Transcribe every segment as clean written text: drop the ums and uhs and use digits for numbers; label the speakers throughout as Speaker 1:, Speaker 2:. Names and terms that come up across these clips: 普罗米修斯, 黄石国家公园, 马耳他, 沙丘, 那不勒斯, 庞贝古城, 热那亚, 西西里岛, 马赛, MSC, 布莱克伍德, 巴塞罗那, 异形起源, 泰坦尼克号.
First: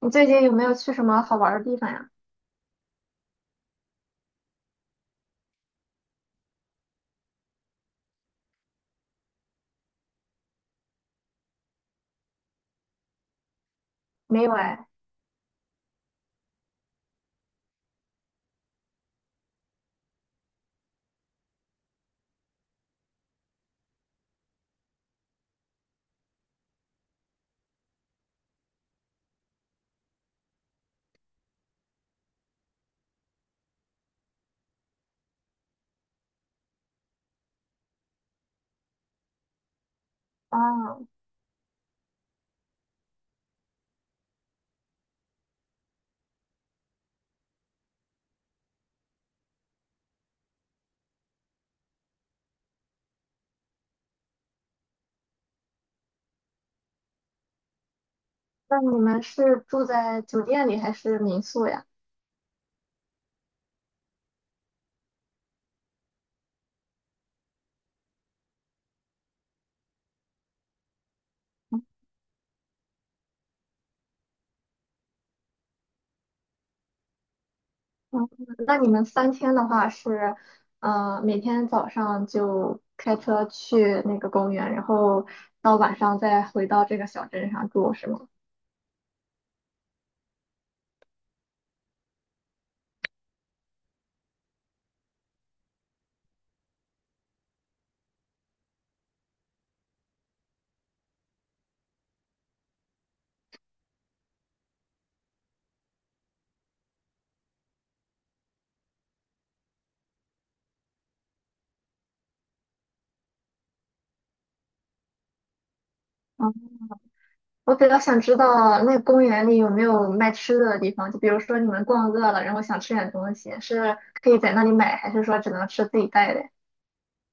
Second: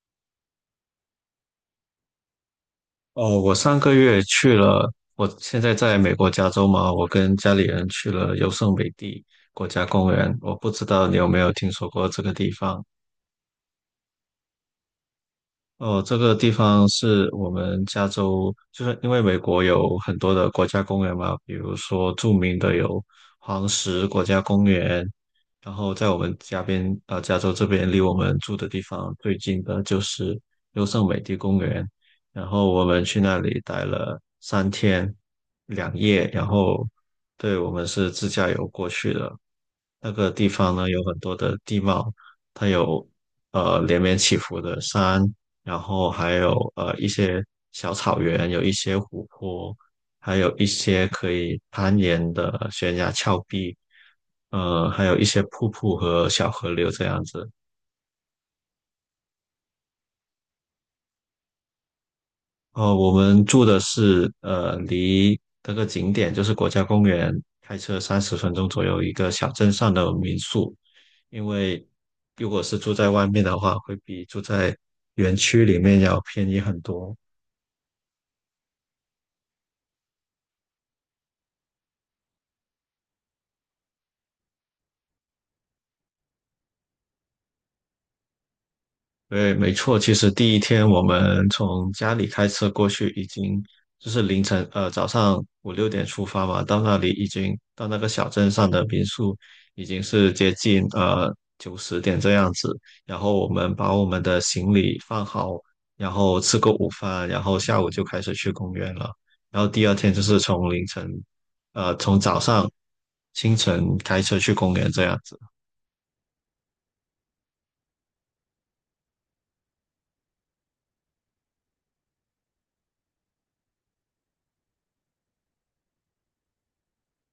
Speaker 1: 你最近有没有去什么好玩儿的地方呀？
Speaker 2: 哦，我上个月去了，我现在在美国加州嘛，我跟家里人去了优胜美地国家公园。我不知道你有没有听说过这个地方？
Speaker 1: 没有哎。
Speaker 2: 哦，这个地方是我们加州，就是因为美国有很多的国家公园嘛，比如说著名的有黄石国家公园，然后在我们家边，加州这边离我们住的地方最近的就是优胜美地公园，然后我们去那里待了3天2夜，然后对我们是自驾游过去的，那个地方呢
Speaker 1: 啊，
Speaker 2: 有很多的地貌，它有连绵起伏的山。然后还有一些小草原，有一些湖泊，还有一些可以攀岩的悬崖峭壁，还有一些瀑布和小河流这样子。
Speaker 1: 那你们是住在酒店里还是民宿呀？
Speaker 2: 哦，我们住的是离这个景点就是国家公园开车30分钟左右一个小镇上的民宿，因为如果是住在外面的话，会比住在园区里面要便宜很多。
Speaker 1: 嗯，那你们三天的话是，每天早上就开车去那个公园，然后到晚上再回到这个小镇上住，是吗？
Speaker 2: 对，没错。其实第一天我们从家里开车过去，已经就是凌晨，早上五六点出发嘛，到那里已经到那个小镇上的民宿，已经是接近九十点这样子。然后我们把我们的行李放好，然后吃个午饭，然后下午就开始去公园了。然后第二天就是从凌晨，从早上清晨开车去公园这样子。
Speaker 1: 嗯，我比较想知道那个公园里有没有卖吃的的地方，就比如说你们逛饿了，然后想吃点东西，是可以在那里买，还是说只能吃自己带的呀？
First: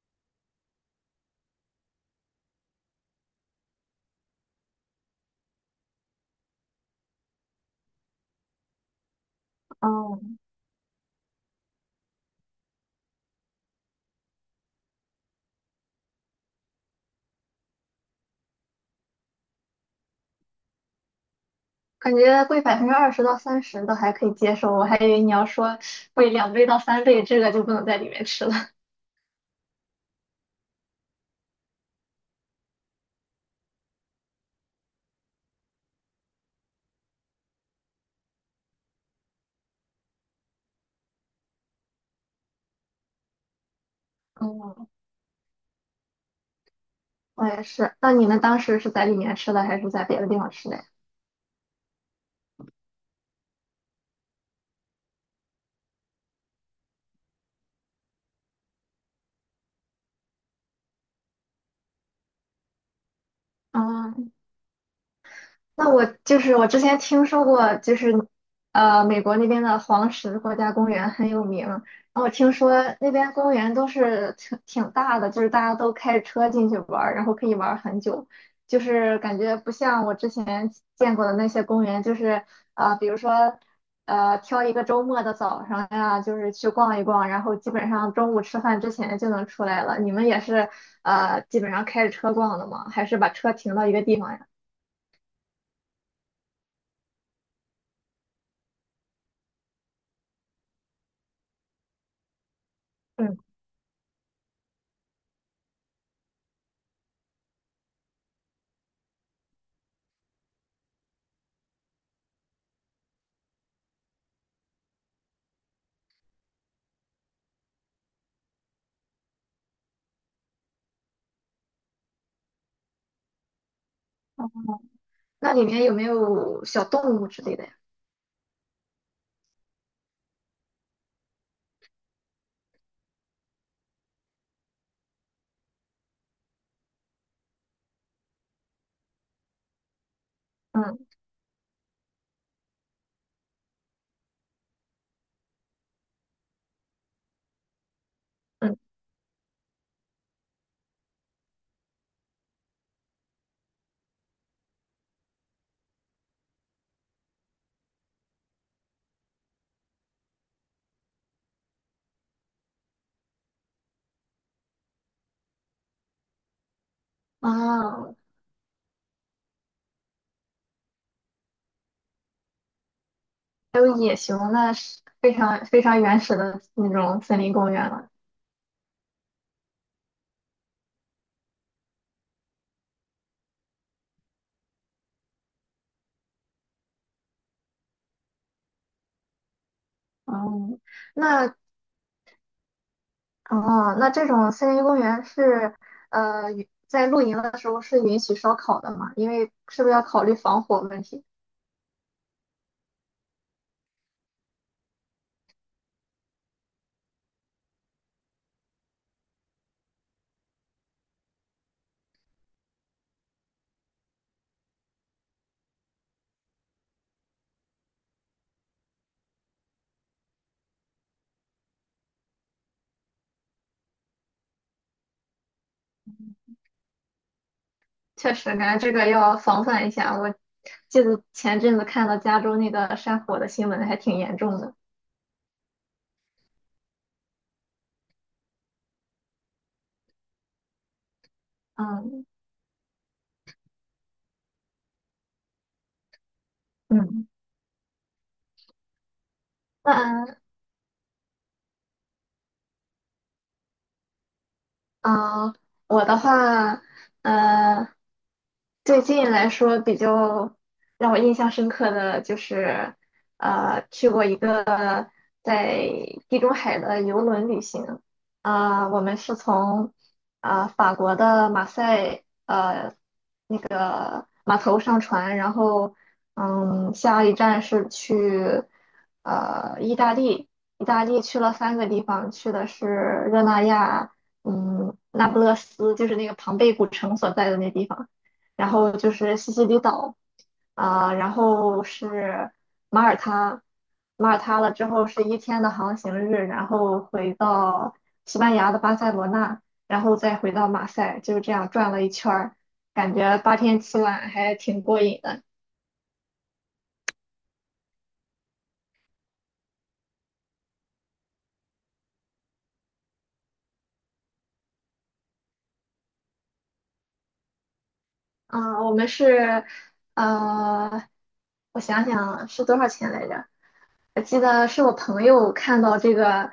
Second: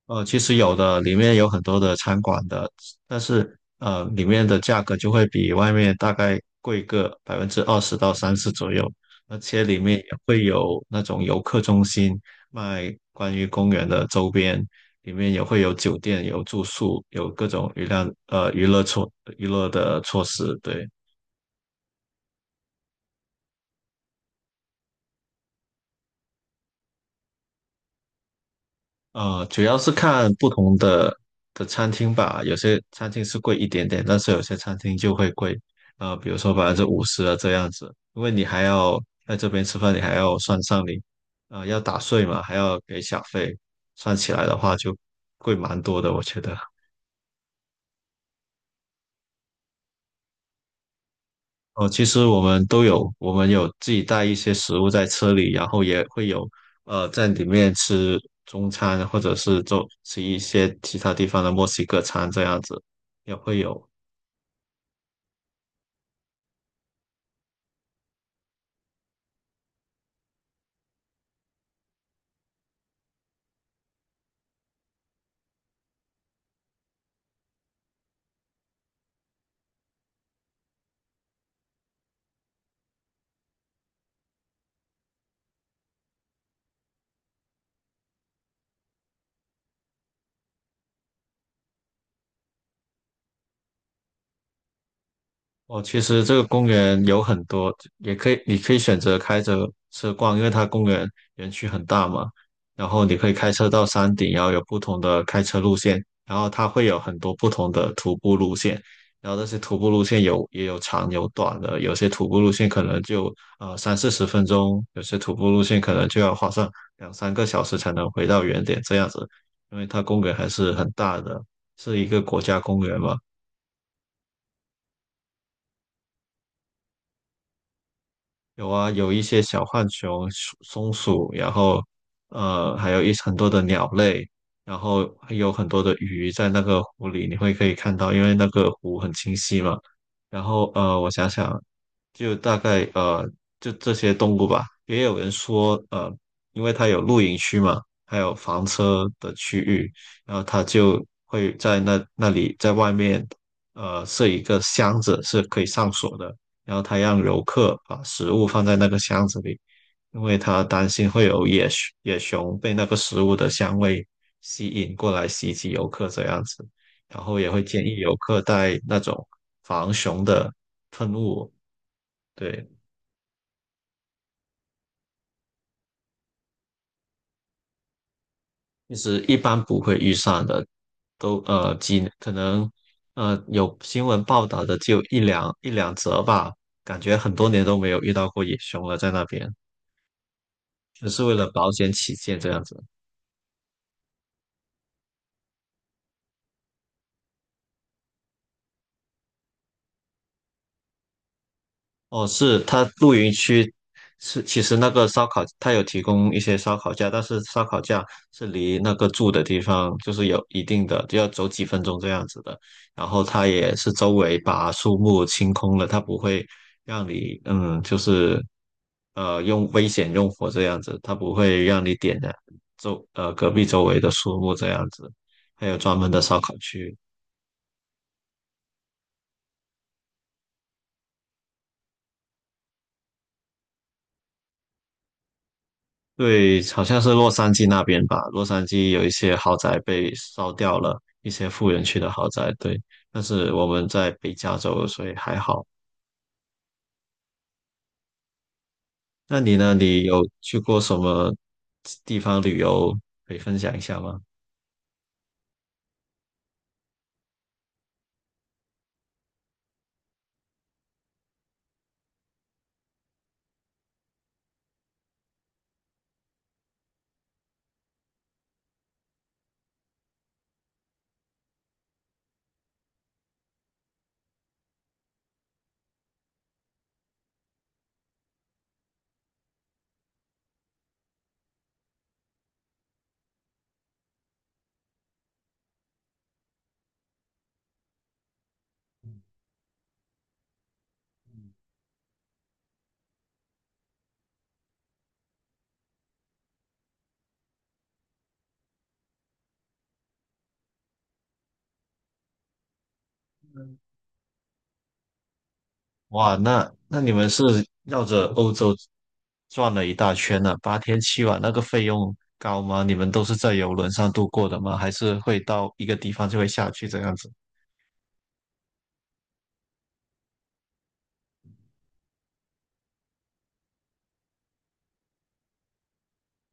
Speaker 2: 其实有的，里面有很多的餐馆的，但是里面的价格就会比外面大概贵个20%到30%左右，而且里面也
Speaker 1: 哦，
Speaker 2: 会有那种游客中心卖关于公园的周边，里面也会有酒店、有住宿、有各种娱乐的措施，对。
Speaker 1: 感觉贵20%到30%都还可以接受，我还以为你要说贵2倍到3倍，这个就不能在里面吃了。
Speaker 2: 主要是看不同的餐厅吧，有些餐厅是贵一点点，但是有些餐厅就会贵，比如说50%啊这样子，因为你还要在这边吃饭，你还要算上你，要打税嘛，还要给小费，算起来的话
Speaker 1: 嗯，
Speaker 2: 就贵蛮多的，我觉得。
Speaker 1: 我也是。那你们当时是在里面吃的，还是在别的地方吃的呀？
Speaker 2: 哦、其实我们都有，我们有自己带一些食物在车里，然后也会有，在里面吃中餐，或者是吃一些其他地方的墨西哥餐这样子，也会有。
Speaker 1: 啊，那我就是我之前听说过，就是美国那边的黄石国家公园很有名。然后我听说那边公园都是挺大的，就是大家都开着车进去玩儿，然后可以玩儿很久。就是感觉不像我之前见过的那些公园，就是比如说挑一个周末的早上呀，就是去逛一逛，然后基本上中午吃饭之前就能出来了。你们也是基本上开着车逛的吗？还是把车停到一个地方呀？
Speaker 2: 哦，其实这个公园有很多，也可以，你可以选择开着车逛，因为它公园园区很大嘛。然后你可以
Speaker 1: 嗯。
Speaker 2: 开车到山顶，然后有不同的开车路线，然后它会有很多不同的徒步路线。然后那些徒步路线也有长有短的，有些徒步路线可能就三四十分钟，有些徒步路线可能就要花上两三个小时才能回到原点这样子，因为它公园还是很大的，是一个国家公园嘛。
Speaker 1: 那里面有没有小动物之类的呀？
Speaker 2: 有啊，有一些小浣熊、松鼠，然后还有很多的鸟类，然后还有很多的鱼在那个湖里，你可以看到，因为那个湖很清晰嘛。然后
Speaker 1: 嗯
Speaker 2: 我想想，就大概就这些动物吧。也有人说，因为它有露营区嘛，还有房
Speaker 1: 嗯，
Speaker 2: 车的区域，然后它就会在那里在外面，设一个箱子是可以上锁的，然后它让游客把食物放在那个箱子里，因为它担心会有野熊被那个食物的香味吸引过来袭击游客这样子，然后也会建议游
Speaker 1: 啊，
Speaker 2: 客带那种防熊的喷雾。对，
Speaker 1: 还有野熊，那是非常非常原始的那种森林公园了。
Speaker 2: 其实一般不会遇上的，都呃几可能呃有新闻报道的就一两则吧，感觉很多年都没有遇到过野熊了，在那边
Speaker 1: 哦，
Speaker 2: 只是为了
Speaker 1: 那
Speaker 2: 保险起见这样子。
Speaker 1: 这种森林公园是在露营的时候是允许烧烤的吗？因为是不是要考虑防火问题？
Speaker 2: 哦，是它露营区是其实那个烧烤它有提供一些烧烤架，但是烧烤架是离那个住的地方就是有一定的，就要走几分钟这样子的。然后它也是周围把树木清空了，它不会让你就是用危险用火这样子，它不会让你点燃周呃隔壁周围的树木这样子，还有专门的烧烤区。
Speaker 1: 确实，感觉这个要防范一下。我记得前阵子看到加州那个山火的新闻，还挺严重的。
Speaker 2: 对，好像是洛杉矶那边吧，洛杉矶有一些豪宅被烧掉了，一些富人区的
Speaker 1: 嗯，
Speaker 2: 豪宅。对，但是我们在北加州，所以还好。
Speaker 1: 嗯，
Speaker 2: 那你呢？你有
Speaker 1: 那
Speaker 2: 去过什么地方旅游可以分享一下吗？
Speaker 1: 嗯，我的话，呃，最近来说比较让我印象深刻的就是，去过一个在地中海的游轮旅行。我们是从法国的马赛。码头上船，然后嗯，下一站是去意大利，意大利去了三个地方，去的是热那亚，嗯，那不勒斯，就是那个庞贝古城所在的那地方，然后就是西西里岛，然后是马耳他，马耳他了之后是一天的航行日，然后回到西班牙的巴塞罗那，然后再回到马赛，就是这样转了一圈儿。感觉8天7晚还挺过瘾的。
Speaker 2: 哇，那你们是绕着欧洲转了一大圈呢，8天7晚，那个费用高吗？你们都是在游轮上度过的吗？还是会到一个地方就会下去这样子？
Speaker 1: 嗯，我们是，呃，我想想啊是多少钱来着？我记得是我朋友看到这个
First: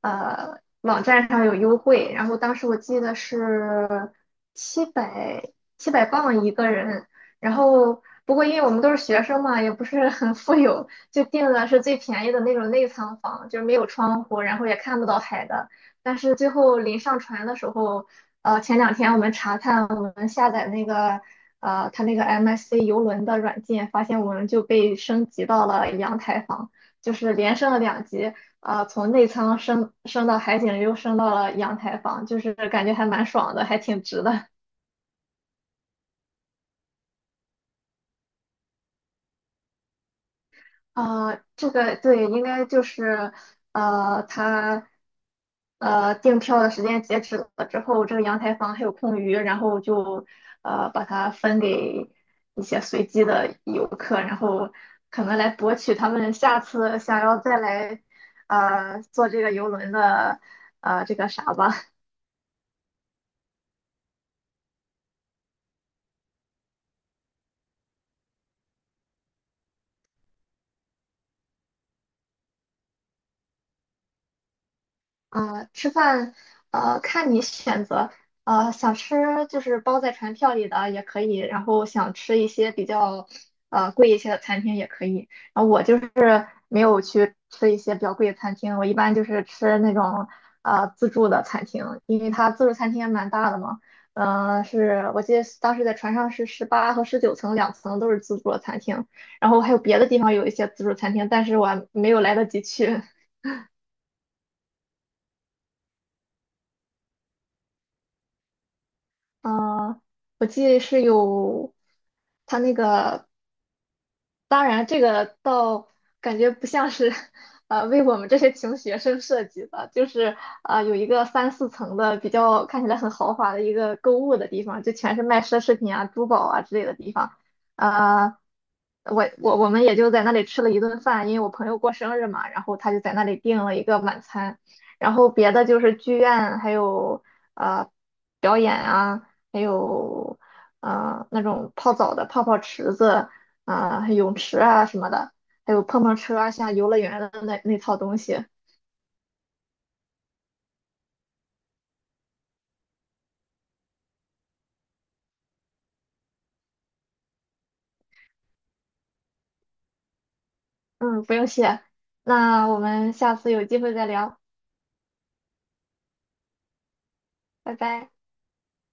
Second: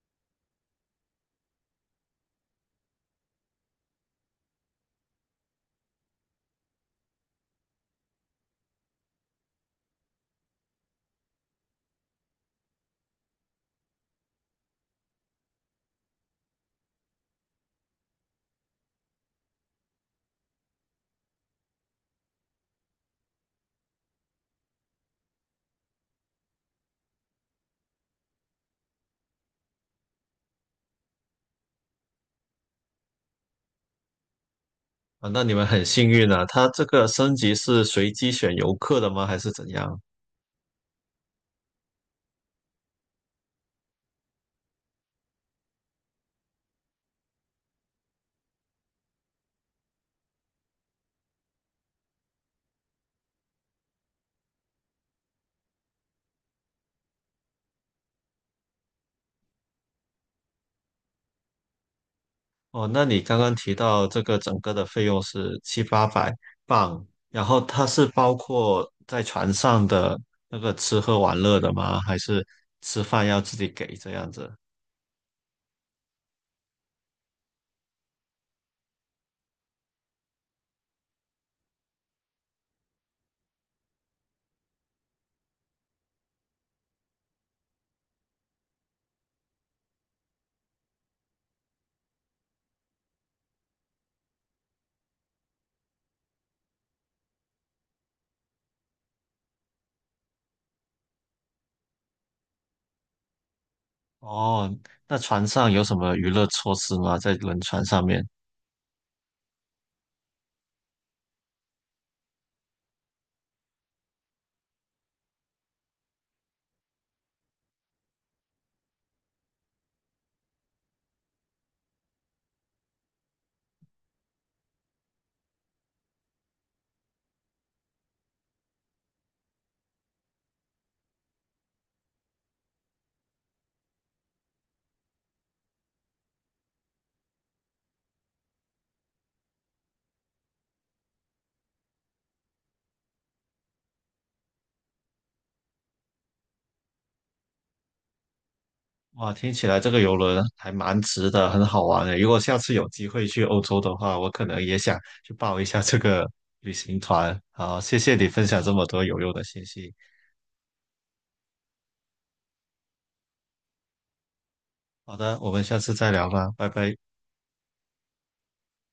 Speaker 1: 网站上有优惠，然后当时我记得是七百七百磅一个人，然后不过因为我们都是学生嘛，也不是很富有，就订的是最便宜的那种内舱房，就是没有窗户，然后也看不到海的。但是最后临上船的时候，前两天我们查看我们下载那个。它那个 MSC 游轮的软件，发现我们就被升级到了阳台房。就是连升了两级，啊，从内舱升到海景，又升到了阳台房，就是感觉还蛮爽的，还挺值的。
Speaker 2: 啊，那你们很幸运啊，它这个升级是随机选游客的吗？还是怎样？
Speaker 1: 这个对，应该就是他订票的时间截止了之后，这个阳台房还有空余，然后就把它分给一些随机的游客，然后可能来博取他们下次想要再来坐这个游轮的这个啥吧。
Speaker 2: 哦，那你刚刚提到这个整个的费用是七八百镑，然后它是包括在船上的那个吃喝玩乐的吗？还是吃饭要自己给这样子？
Speaker 1: 啊，吃饭，看你选择，想吃就是包在船票里的也可以，然后想吃一些比较，贵一些的餐厅也可以。然后我就是没有去吃一些比较贵的餐厅，我一般就是吃那种，自助的餐厅，因为它自助餐厅也蛮大的嘛，是我记得当时在船上是18和19层，两层都是自助的餐厅，然后还有别的地方有一些自助餐厅，但是我还没有来得及去。
Speaker 2: 哦，那船上有什么娱乐措施吗？在轮船上面？
Speaker 1: 嗯、我记得是有他那个当然，这个倒感觉不像是，为我们这些穷学生设计的，就是有一个三四层的比较看起来很豪华的一个购物的地方，就全是卖奢侈品啊、珠宝啊之类的地方。呃，我们也就在那里吃了一顿饭，因为我朋友过生日嘛，然后他就在那里订了一个晚餐，然后别的就是剧院，还有呃表演啊，还有那种泡澡的泡泡池子。还有泳池啊什么的，还有碰碰车啊，像游乐园的那套东西。
Speaker 2: 哇，听起来这个游轮还蛮值的，很好玩的。如果下次有机会去欧洲的话，我可能也想去报一下这个旅行团。好，谢谢你分享这么多有用的信息。
Speaker 1: 嗯，不用谢，那我们下次有机会再聊，
Speaker 2: 好的，我们下次再聊吧，拜拜。
Speaker 1: 拜拜。